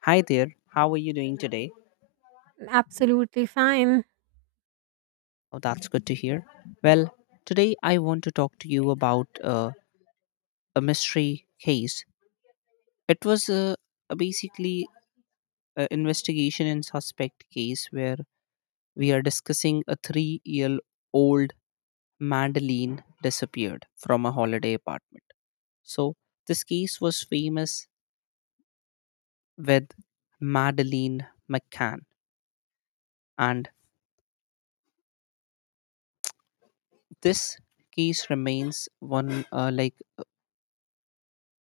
Hi there, how are you doing today? Absolutely fine. Oh, that's good to hear. Well, today I want to talk to you about a mystery case. It was a basically an investigation and suspect case where we are discussing a 3 year old Madeline disappeared from a holiday apartment. So, this case was famous with Madeline McCann, and this case remains one uh, like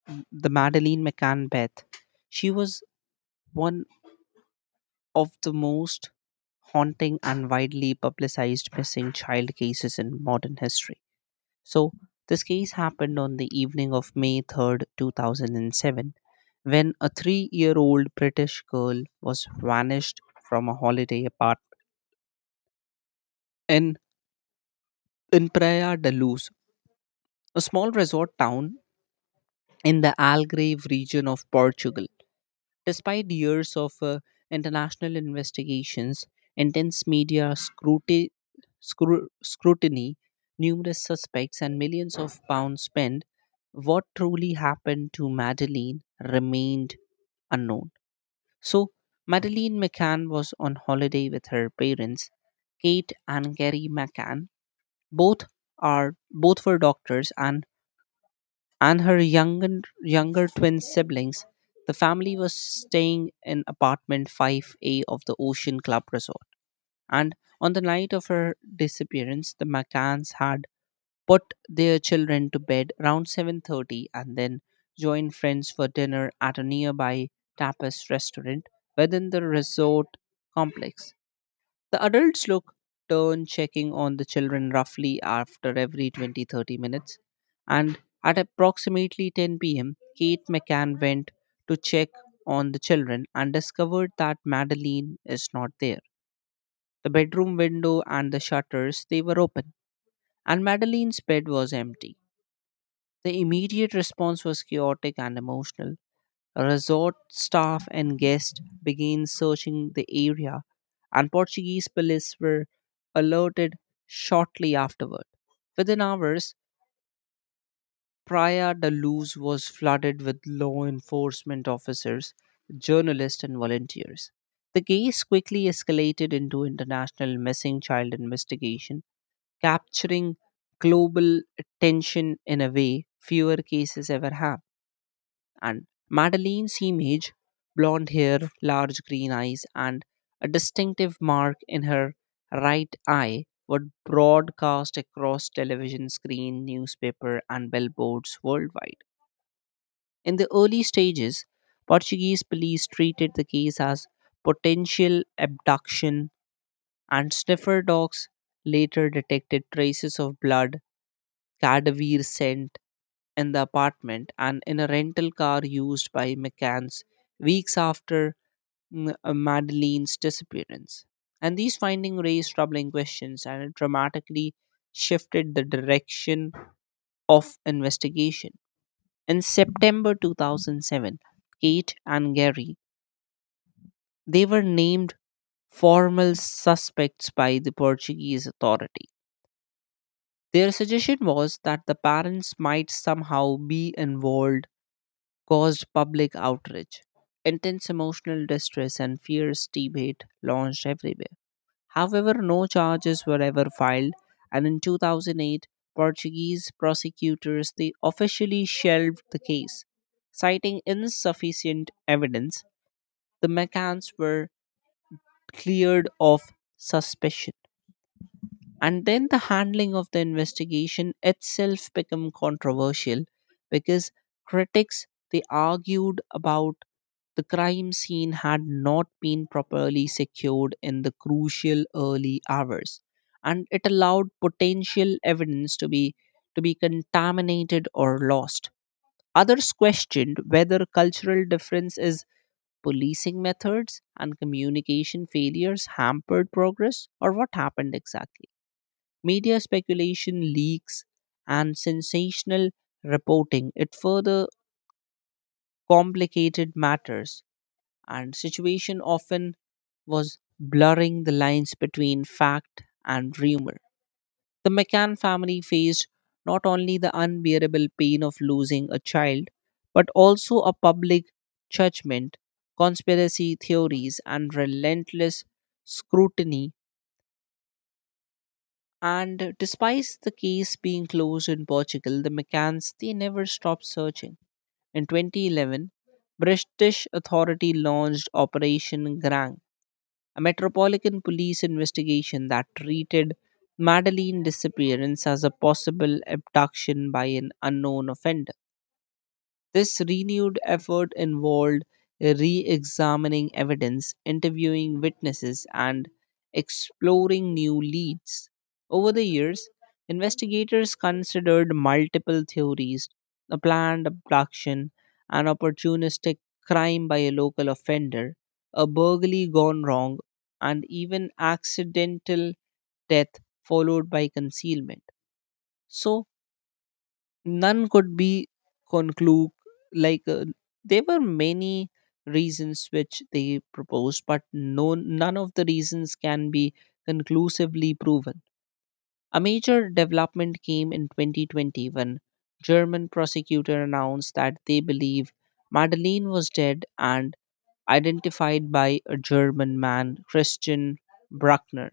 m- the Madeleine McCann Beth. She was one of the most haunting and widely publicized missing child cases in modern history. So, this case happened on the evening of May 3rd, 2007, when a 3 year old British girl was vanished from a holiday apartment in, in Praia da Luz, a small resort town in the Algarve region of Portugal. Despite years of international investigations, intense media scrutiny, numerous suspects, and millions of pounds spent, what truly happened to Madeleine remained unknown. So, Madeleine McCann was on holiday with her parents, Kate and Gary McCann. Both both were doctors and her younger twin siblings, the family was staying in apartment 5A of the Ocean Club Resort. And on the night of her disappearance, the McCanns had put their children to bed around 7:30 and then joined friends for dinner at a nearby tapas restaurant within the resort complex. The adults look turn checking on the children roughly after every 20-30 minutes. And at approximately 10 p.m., Kate McCann went to check on the children and discovered that Madeline is not there. The bedroom window and the shutters they were open, and Madeline's bed was empty. The immediate response was chaotic and emotional. Resort staff and guests began searching the area, and Portuguese police were alerted shortly afterward. Within hours, Praia da Luz was flooded with law enforcement officers, journalists, and volunteers. The case quickly escalated into international missing child investigation, capturing global attention in a way fewer cases ever have. And Madeleine's image, blonde hair, large green eyes, and a distinctive mark in her right eye were broadcast across television screen, newspaper, and billboards worldwide. In the early stages, Portuguese police treated the case as potential abduction, and sniffer dogs later detected traces of blood, cadaver scent in the apartment and in a rental car used by McCann's weeks after Madeleine's disappearance. And these findings raised troubling questions and it dramatically shifted the direction of investigation. In September 2007, Kate and Gary, they were named formal suspects by the Portuguese authority. Their suggestion was that the parents might somehow be involved caused public outrage. Intense emotional distress and fierce debate launched everywhere. However, no charges were ever filed, and in 2008, Portuguese prosecutors they officially shelved the case, citing insufficient evidence. The McCanns were cleared of suspicion, and then the handling of the investigation itself become controversial because critics they argued about the crime scene had not been properly secured in the crucial early hours, and it allowed potential evidence to be contaminated or lost. Others questioned whether cultural difference is policing methods and communication failures hampered progress or what happened exactly. Media speculation, leaks, and sensational reporting it further complicated matters, and situation often was blurring the lines between fact and rumor. The McCann family faced not only the unbearable pain of losing a child, but also a public judgment, conspiracy theories, and relentless scrutiny. And despite the case being closed in Portugal, the McCanns they never stopped searching. In 2011, British authority launched Operation Grang, a metropolitan police investigation that treated Madeleine disappearance as a possible abduction by an unknown offender. This renewed effort involved re examining evidence, interviewing witnesses, and exploring new leads. Over the years, investigators considered multiple theories, a planned abduction, an opportunistic crime by a local offender, a burglary gone wrong, and even accidental death followed by concealment. So, none could be conclude, like there were many reasons which they proposed, but none of the reasons can be conclusively proven. A major development came in 2020 when German prosecutor announced that they believe Madeleine was dead and identified by a German man, Christian Bruckner,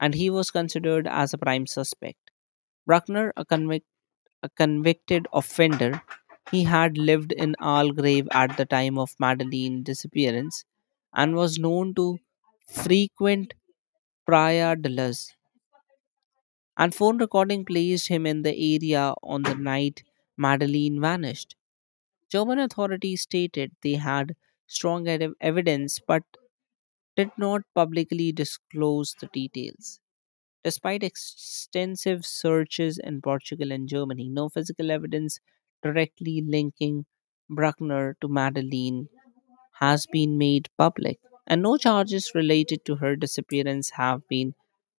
and he was considered as a prime suspect. Bruckner, a convicted offender. He had lived in Algrave at the time of Madeline's disappearance and was known to frequent Praia de Luz. And phone recording placed him in the area on the night Madeline vanished. German authorities stated they had strong evidence but did not publicly disclose the details. Despite extensive searches in Portugal and Germany, no physical evidence directly linking Bruckner to Madeline has been made public, and no charges related to her disappearance have been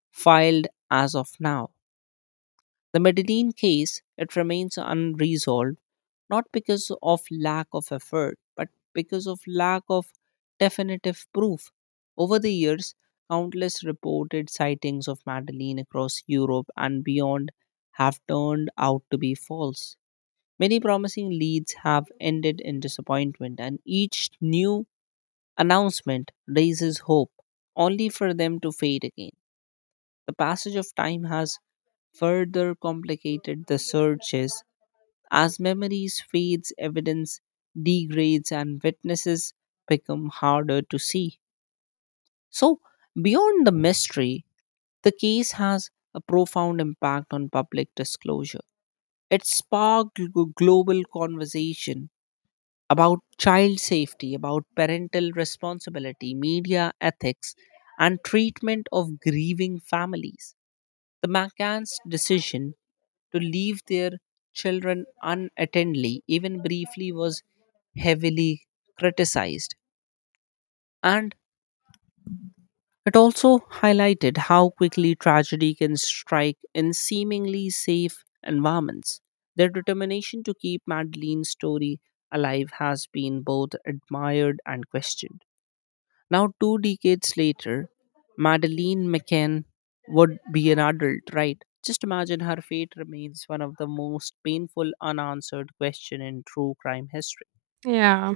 filed as of now. The Medellin case, it remains unresolved not because of lack of effort, but because of lack of definitive proof. Over the years, countless reported sightings of Madeleine across Europe and beyond have turned out to be false. Many promising leads have ended in disappointment, and each new announcement raises hope, only for them to fade again. The passage of time has further complicated the searches as memories fades, evidence degrades, and witnesses become harder to see. So, beyond the mystery, the case has a profound impact on public disclosure. It sparked global conversation about child safety, about parental responsibility, media ethics, and treatment of grieving families. The McCann's decision to leave their children unattendedly, even briefly, was heavily criticized. And it also highlighted how quickly tragedy can strike in seemingly safe environments. Their determination to keep Madeleine's story alive has been both admired and questioned. Now, 2 decades later, Madeleine McCann would be an adult, right? Just imagine her fate remains one of the most painful unanswered question in true crime history. Yeah.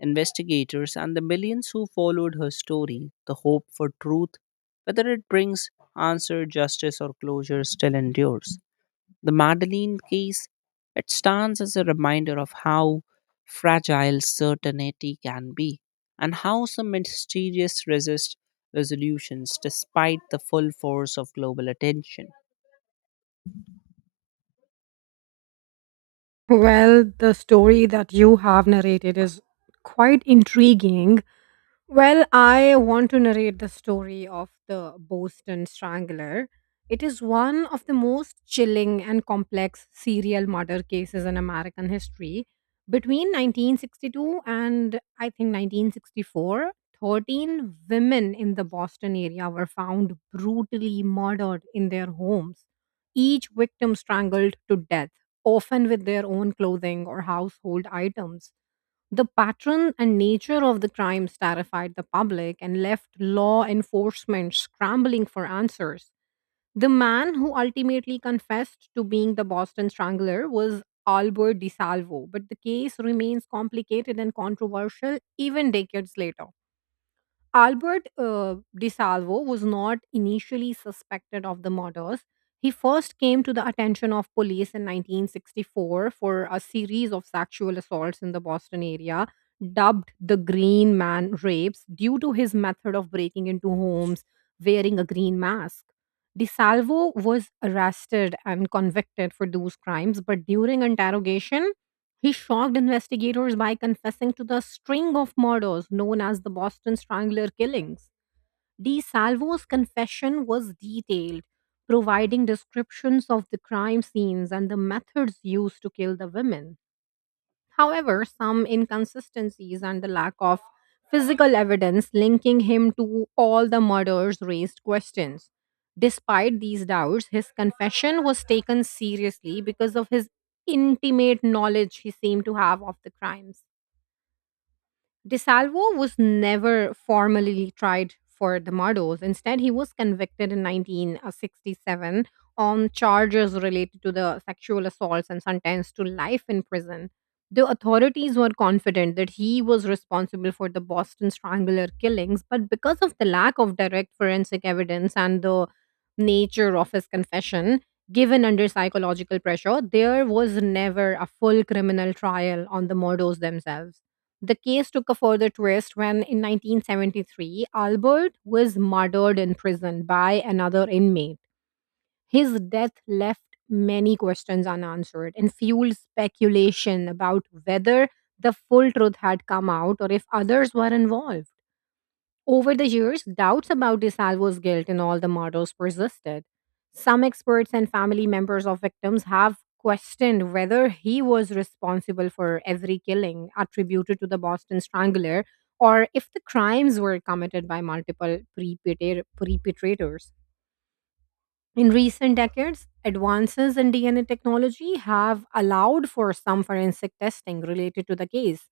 Investigators and the millions who followed her story, the hope for truth, whether it brings answer, justice, or closure, still endures. The Madeleine case, it stands as a reminder of how fragile certainty can be and how some mysterious resist resolutions despite the full force of global attention. Well, the story that you have narrated is quite intriguing. Well, I want to narrate the story of the Boston Strangler. It is one of the most chilling and complex serial murder cases in American history. Between 1962 and I think 1964, 13 women in the Boston area were found brutally murdered in their homes, each victim strangled to death, often with their own clothing or household items. The pattern and nature of the crimes terrified the public and left law enforcement scrambling for answers. The man who ultimately confessed to being the Boston Strangler was Albert DiSalvo, but the case remains complicated and controversial even decades later. Albert DiSalvo was not initially suspected of the murders. He first came to the attention of police in 1964 for a series of sexual assaults in the Boston area, dubbed the Green Man Rapes, due to his method of breaking into homes wearing a green mask. DiSalvo was arrested and convicted for those crimes, but during interrogation, he shocked investigators by confessing to the string of murders known as the Boston Strangler killings. DeSalvo's confession was detailed, providing descriptions of the crime scenes and the methods used to kill the women. However, some inconsistencies and the lack of physical evidence linking him to all the murders raised questions. Despite these doubts, his confession was taken seriously because of his intimate knowledge he seemed to have of the crimes. DeSalvo was never formally tried for the murders. Instead, he was convicted in 1967 on charges related to the sexual assaults and sentenced to life in prison. The authorities were confident that he was responsible for the Boston Strangler killings, but because of the lack of direct forensic evidence and the nature of his confession, given under psychological pressure, there was never a full criminal trial on the murders themselves. The case took a further twist when, in 1973, Albert was murdered in prison by another inmate. His death left many questions unanswered and fueled speculation about whether the full truth had come out or if others were involved. Over the years, doubts about DeSalvo's guilt in all the murders persisted. Some experts and family members of victims have questioned whether he was responsible for every killing attributed to the Boston Strangler or if the crimes were committed by multiple perpetrators. In recent decades, advances in DNA technology have allowed for some forensic testing related to the case.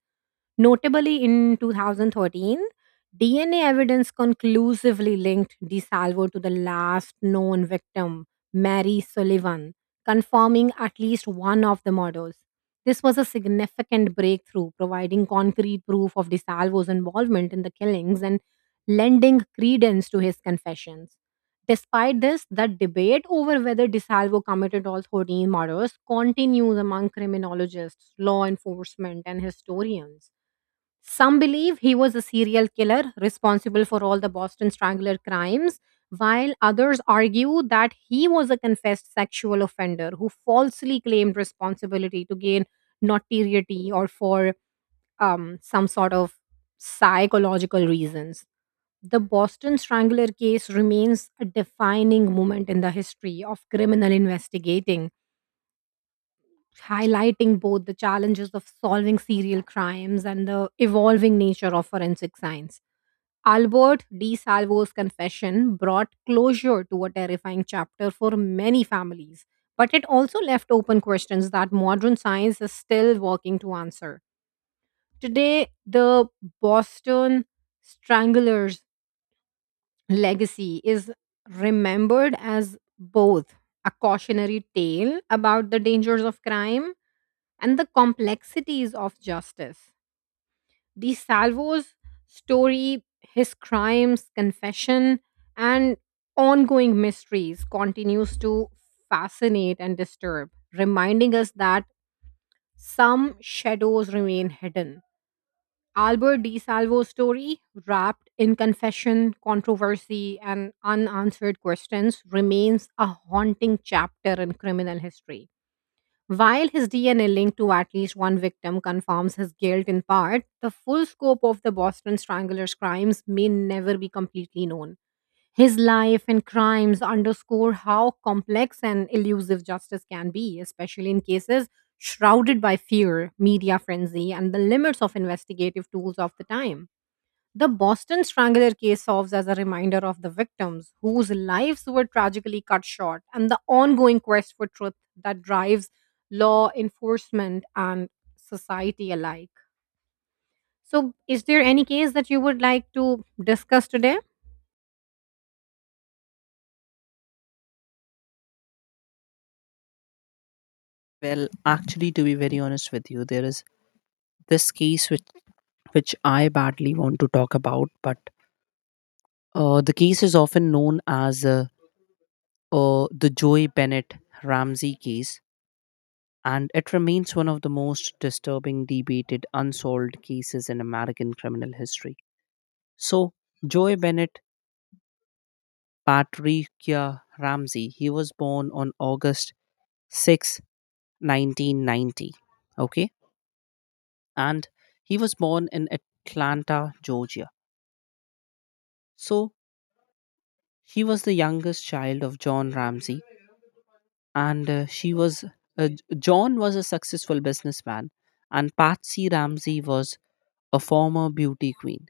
Notably, in 2013, DNA evidence conclusively linked DeSalvo to the last known victim, Mary Sullivan, confirming at least one of the murders. This was a significant breakthrough, providing concrete proof of DeSalvo's involvement in the killings and lending credence to his confessions. Despite this, the debate over whether DeSalvo committed all 13 murders continues among criminologists, law enforcement, and historians. Some believe he was a serial killer responsible for all the Boston Strangler crimes, while others argue that he was a confessed sexual offender who falsely claimed responsibility to gain notoriety or for some sort of psychological reasons. The Boston Strangler case remains a defining moment in the history of criminal investigating, highlighting both the challenges of solving serial crimes and the evolving nature of forensic science. Albert D. Salvo's confession brought closure to a terrifying chapter for many families, but it also left open questions that modern science is still working to answer. Today, the Boston Strangler's legacy is remembered as both a cautionary tale about the dangers of crime and the complexities of justice. The Salvo's story, his crimes, confession, and ongoing mysteries continues to fascinate and disturb, reminding us that some shadows remain hidden. Albert Di Salvo's story, wrapped in confession, controversy, and unanswered questions, remains a haunting chapter in criminal history. While his DNA linked to at least one victim confirms his guilt in part, the full scope of the Boston Strangler's crimes may never be completely known. His life and crimes underscore how complex and elusive justice can be, especially in cases shrouded by fear, media frenzy, and the limits of investigative tools of the time. The Boston Strangler case serves as a reminder of the victims whose lives were tragically cut short and the ongoing quest for truth that drives law enforcement and society alike. So, is there any case that you would like to discuss today? Well, actually, to be very honest with you, there is this case which I badly want to talk about, but the case is often known as the Joy Bennett Ramsey case, and it remains one of the most disturbing, debated, unsolved cases in American criminal history. So, Joy Bennett Patricia Ramsey, he was born on August 6, 1990. Okay. And he was born in Atlanta, Georgia. So, he was the youngest child of John Ramsey, and she was. Uh, John was a successful businessman, and Patsy Ramsey was a former beauty queen.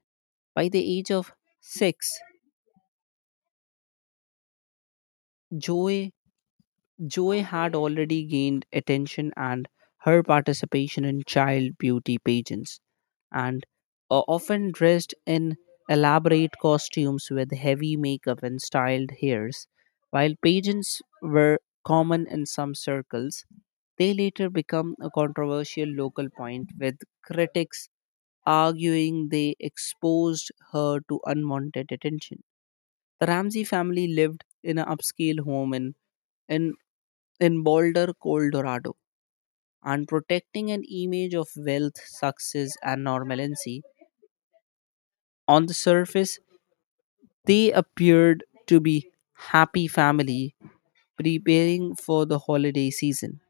By the age of six, Joy Joy had already gained attention and her participation in child beauty pageants, and often dressed in elaborate costumes with heavy makeup and styled hairs. While pageants were common in some circles, they later become a controversial local point with critics arguing they exposed her to unwanted attention. The Ramsey family lived in an upscale home in, in Boulder, Colorado, and protecting an image of wealth, success, and normalcy. On the surface, they appeared to be happy family preparing for the holiday season.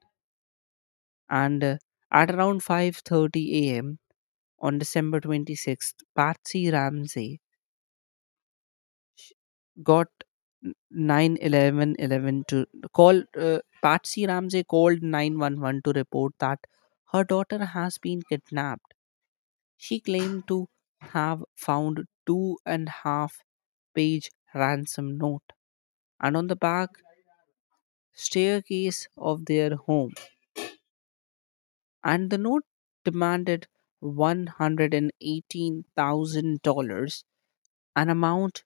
And at around 5:30 a.m. on December 26th, Patsy Ramsey sh- got n- 9 eleven eleven to call patsy ramsey called 911 to report that her daughter has been kidnapped. She claimed to have found two and half page ransom note, and on the back staircase of their home, and the note demanded $118,000, an amount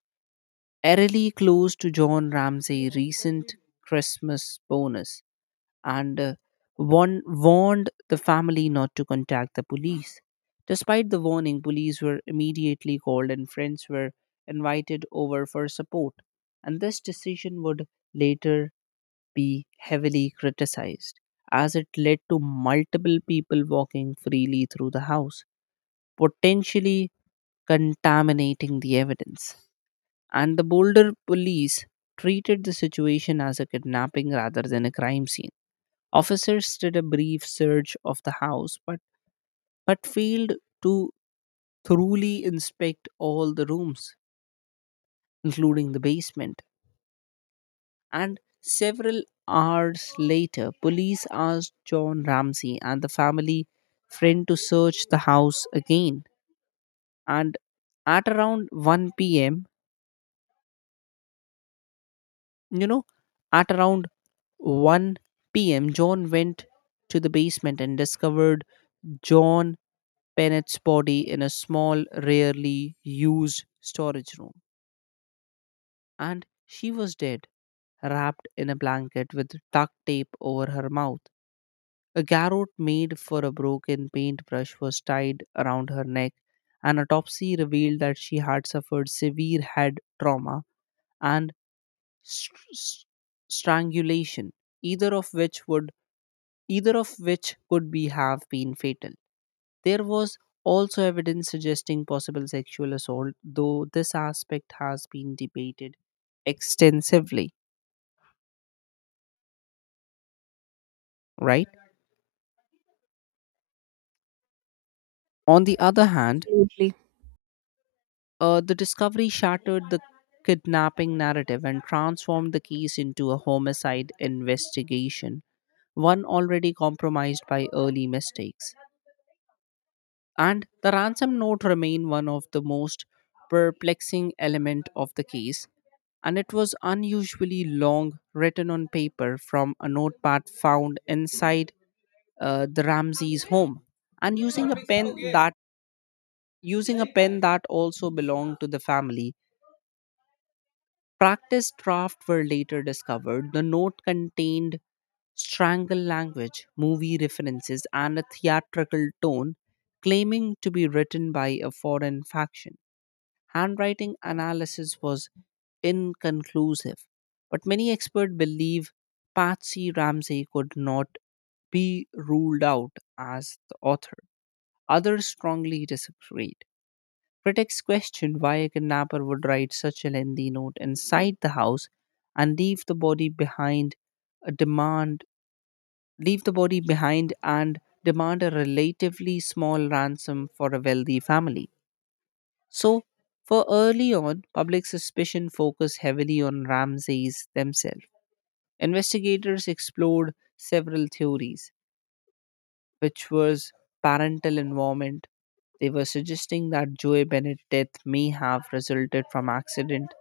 eerily close to John Ramsay's recent Christmas bonus, and warned the family not to contact the police. Despite the warning, police were immediately called and friends were invited over for support. And this decision would later be heavily criticized as it led to multiple people walking freely through the house, potentially contaminating the evidence, and the Boulder police treated the situation as a kidnapping rather than a crime scene. Officers did a brief search of the house but failed to thoroughly inspect all the rooms, including the basement. And several hours later, police asked John Ramsey and the family friend to search the house again. And at around 1 p.m., You know, at around 1 p.m., John went to the basement and discovered John Pennett's body in a small, rarely used storage room. And she was dead, wrapped in a blanket with duct tape over her mouth. A garrote made for a broken paintbrush was tied around her neck. An autopsy revealed that she had suffered severe head trauma and str- str- strangulation, either of which would either of which could be have been fatal. There was also evidence suggesting possible sexual assault, though this aspect has been debated extensively, right? On the other hand, Absolutely. The discovery shattered the kidnapping narrative and transformed the case into a homicide investigation, one already compromised by early mistakes. And the ransom note remained one of the most perplexing element of the case, and it was unusually long, written on paper from a notepad found inside the Ramses home, and using a pen that also belonged to the family. Practice drafts were later discovered. The note contained strangle language, movie references, and a theatrical tone claiming to be written by a foreign faction. Handwriting analysis was inconclusive, but many experts believe Patsy Ramsey could not be ruled out as the author. Others strongly disagreed. Critics questioned why a kidnapper would write such a lengthy note inside the house and a demand leave the body behind and demand a relatively small ransom for a wealthy family. So, for early on, public suspicion focused heavily on Ramses themselves. Investigators explored several theories, which was parental involvement. They were suggesting that Joey Bennett's death may have resulted from accident,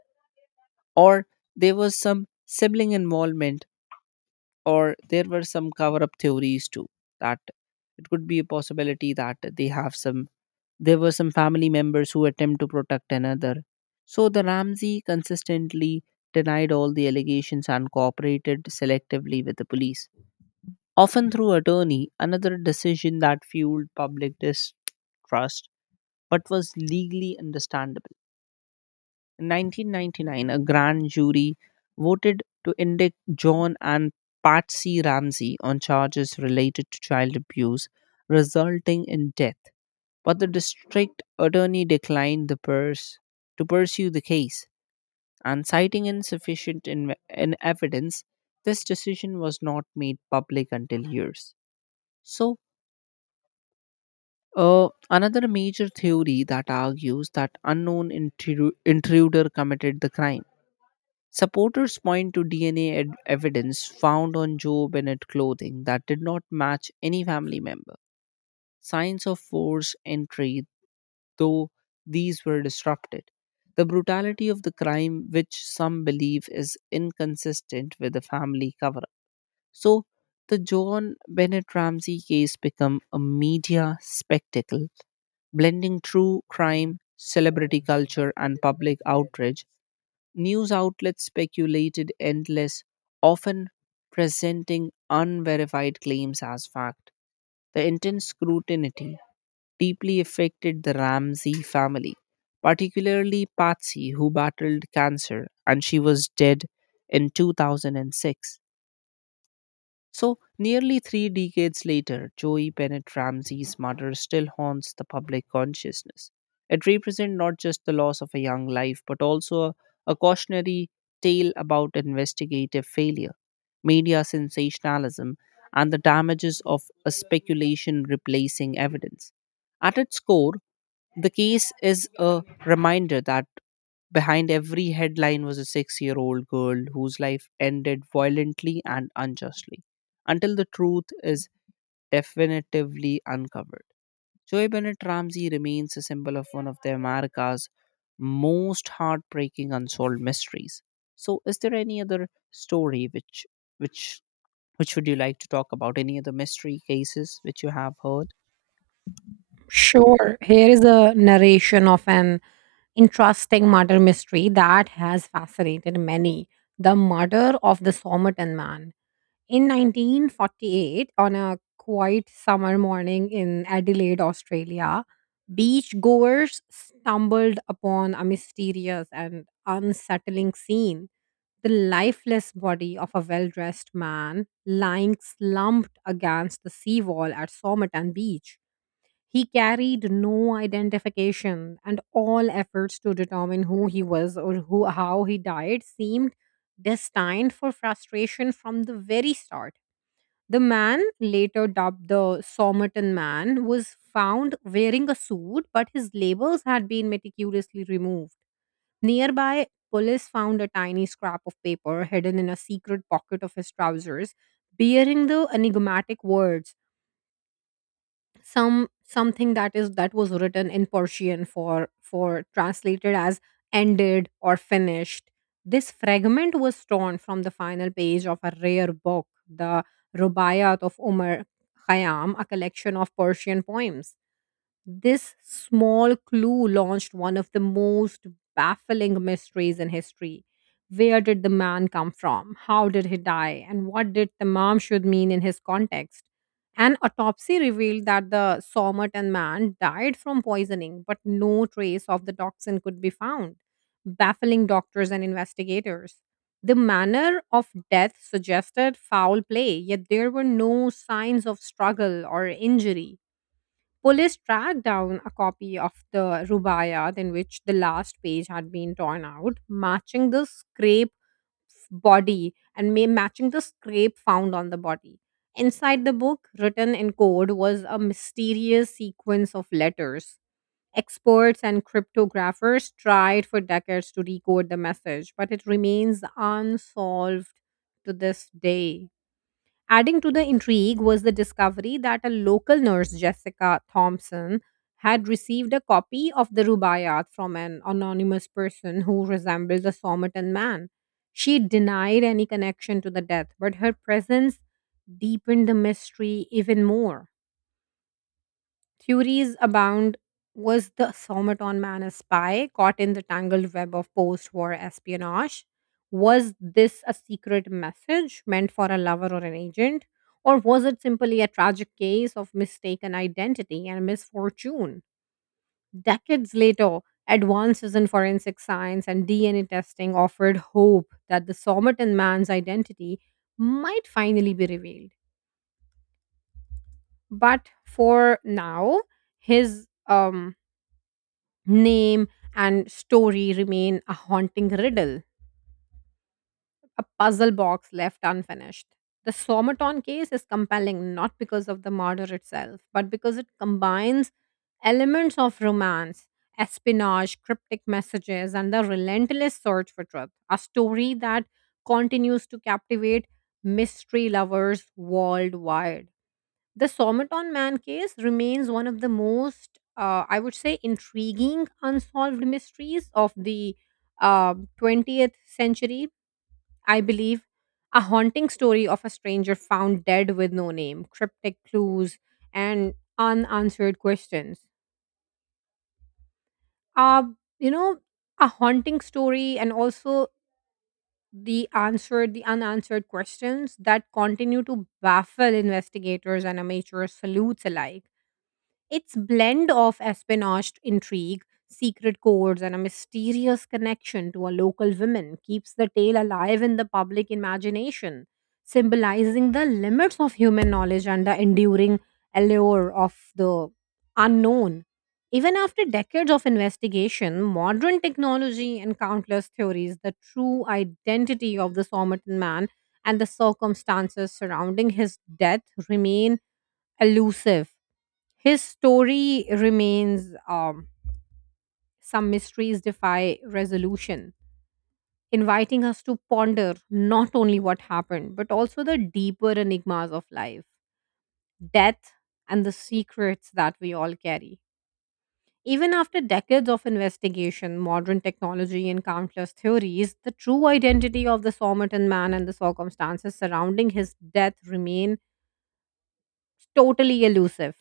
or there was some sibling involvement, or there were some cover-up theories too. That it could be a possibility that they have some. There were some family members who attempt to protect another. So the Ramsey consistently denied all the allegations and cooperated selectively with the police, often through attorney, another decision that fueled public distrust but was legally understandable. In 1999, a grand jury voted to indict John and Patsy Ramsey on charges related to child abuse, resulting in death, but the district attorney declined the purse to pursue the case, and citing insufficient in evidence, this decision was not made public until years. So another major theory that argues that unknown intruder committed the crime, supporters point to DNA evidence found on Joe Bennett clothing that did not match any family member, signs of forced entry, though these were disrupted. The brutality of the crime, which some believe is inconsistent with the family cover up. So, the John Bennett Ramsey case became a media spectacle, blending true crime, celebrity culture, and public outrage. News outlets speculated endless, often presenting unverified claims as fact. The intense scrutiny deeply affected the Ramsey family, particularly Patsy, who battled cancer and she was dead in 2006. So, nearly 3 decades later, Joey Bennett Ramsey's murder still haunts the public consciousness. It represents not just the loss of a young life, but also a cautionary tale about investigative failure, media sensationalism, and the damages of a speculation replacing evidence. At its core, the case is a reminder that behind every headline was a 6 year old girl whose life ended violently and unjustly. Until the truth is definitively uncovered, Joy Bennett Ramsey remains a symbol of one of the America's most heartbreaking unsolved mysteries. So, is there any other story which which would you like to talk about? Any other mystery cases which you have heard? Sure. Here is a narration of an interesting murder mystery that has fascinated many, the murder of the Somerton man. In 1948, on a quiet summer morning in Adelaide, Australia, beachgoers stumbled upon a mysterious and unsettling scene. The lifeless body of a well dressed man lying slumped against the seawall at Somerton Beach. He carried no identification, and all efforts to determine who he was or who, how he died seemed destined for frustration from the very start. The man, later dubbed the Somerton Man, was found wearing a suit, but his labels had been meticulously removed. Nearby, police found a tiny scrap of paper hidden in a secret pocket of his trousers, bearing the enigmatic words some something that is that was written in Persian for translated as ended or finished. This fragment was torn from the final page of a rare book, the Rubaiyat of Umar Khayyam, a collection of Persian poems. This small clue launched one of the most baffling mysteries in history. Where did the man come from? How did he die? And what did the mom should mean in his context? An autopsy revealed that the Somerton man died from poisoning, but no trace of the toxin could be found, baffling doctors and investigators. The manner of death suggested foul play, yet there were no signs of struggle or injury. Police tracked down a copy of the rubaiyat in which the last page had been torn out, matching the scrape body and matching the scrape found on the body. Inside the book, written in code, was a mysterious sequence of letters. Experts and cryptographers tried for decades to decode the message, but it remains unsolved to this day. Adding to the intrigue was the discovery that a local nurse, Jessica Thompson, had received a copy of the Rubaiyat from an anonymous person who resembles a Somerton man. She denied any connection to the death, but her presence deepened the mystery even more. Theories abound. Was the Somaton man a spy caught in the tangled web of post war espionage? Was this a secret message meant for a lover or an agent? Or was it simply a tragic case of mistaken identity and misfortune? Decades later, advances in forensic science and DNA testing offered hope that the Somerton man's identity might finally be revealed. But for now, his name and story remain a haunting riddle, a puzzle box left unfinished. The Somaton case is compelling not because of the murder itself, but because it combines elements of romance, espionage, cryptic messages, and the relentless search for truth. A story that continues to captivate mystery lovers worldwide. The Somaton Man case remains one of the most, I would say, intriguing unsolved mysteries of the uh, 20th century, I believe. A haunting story of a stranger found dead with no name, cryptic clues, and unanswered questions. Uh, you know, a haunting story and also the unanswered questions that continue to baffle investigators and amateur salutes alike. Its blend of espionage intrigue, secret codes, and a mysterious connection to a local woman keeps the tale alive in the public imagination, symbolizing the limits of human knowledge and the enduring allure of the unknown. Even after decades of investigation, modern technology, and countless theories, the true identity of the Somerton man and the circumstances surrounding his death remain elusive. His story remains, some mysteries defy resolution, inviting us to ponder not only what happened, but also the deeper enigmas of life, death, and the secrets that we all carry. Even after decades of investigation, modern technology, and countless theories, the true identity of the Somerton man and the circumstances surrounding his death remain totally elusive.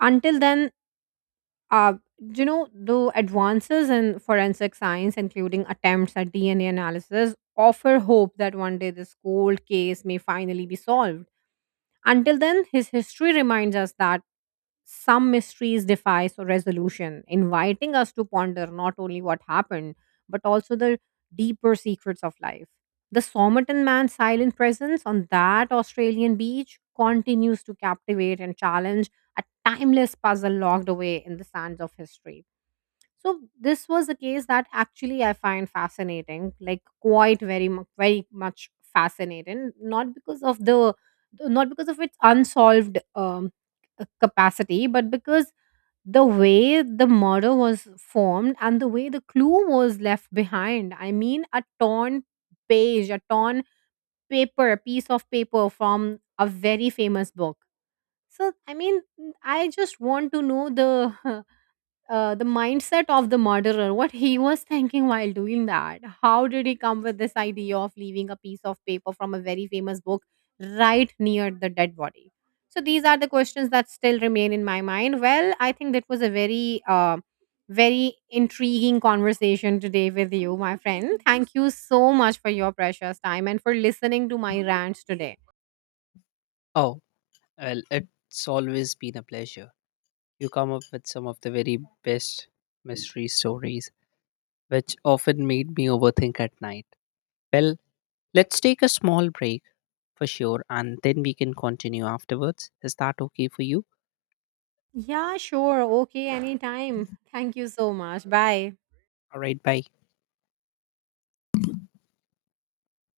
Until then, uh, the advances in forensic science, including attempts at DNA analysis, offer hope that one day this cold case may finally be solved. Until then, his history reminds us that some mysteries defy so resolution, inviting us to ponder not only what happened, but also the deeper secrets of life. The Somerton man's silent presence on that Australian beach continues to captivate and challenge, a timeless puzzle locked away in the sands of history. So this was a case that actually I find fascinating, like quite very much fascinating. Not because of the not because of its unsolved capacity, but because the way the murder was formed and the way the clue was left behind. I mean, a torn page, a torn paper, a piece of paper from a very famous book. So I mean, I just want to know the the mindset of the murderer, what he was thinking while doing that. How did he come with this idea of leaving a piece of paper from a very famous book right near the dead body? So these are the questions that still remain in my mind. Well, I think that was a very, very intriguing conversation today with you, my friend. Thank you so much for your precious time and for listening to my rants today. Oh, well, it's always been a pleasure. You come up with some of the very best mystery stories, which often made me overthink at night. Well, let's take a small break for sure, and then we can continue afterwards. Is that okay for you? Yeah, sure. Okay, anytime. Thank you so much. Bye. All right, bye.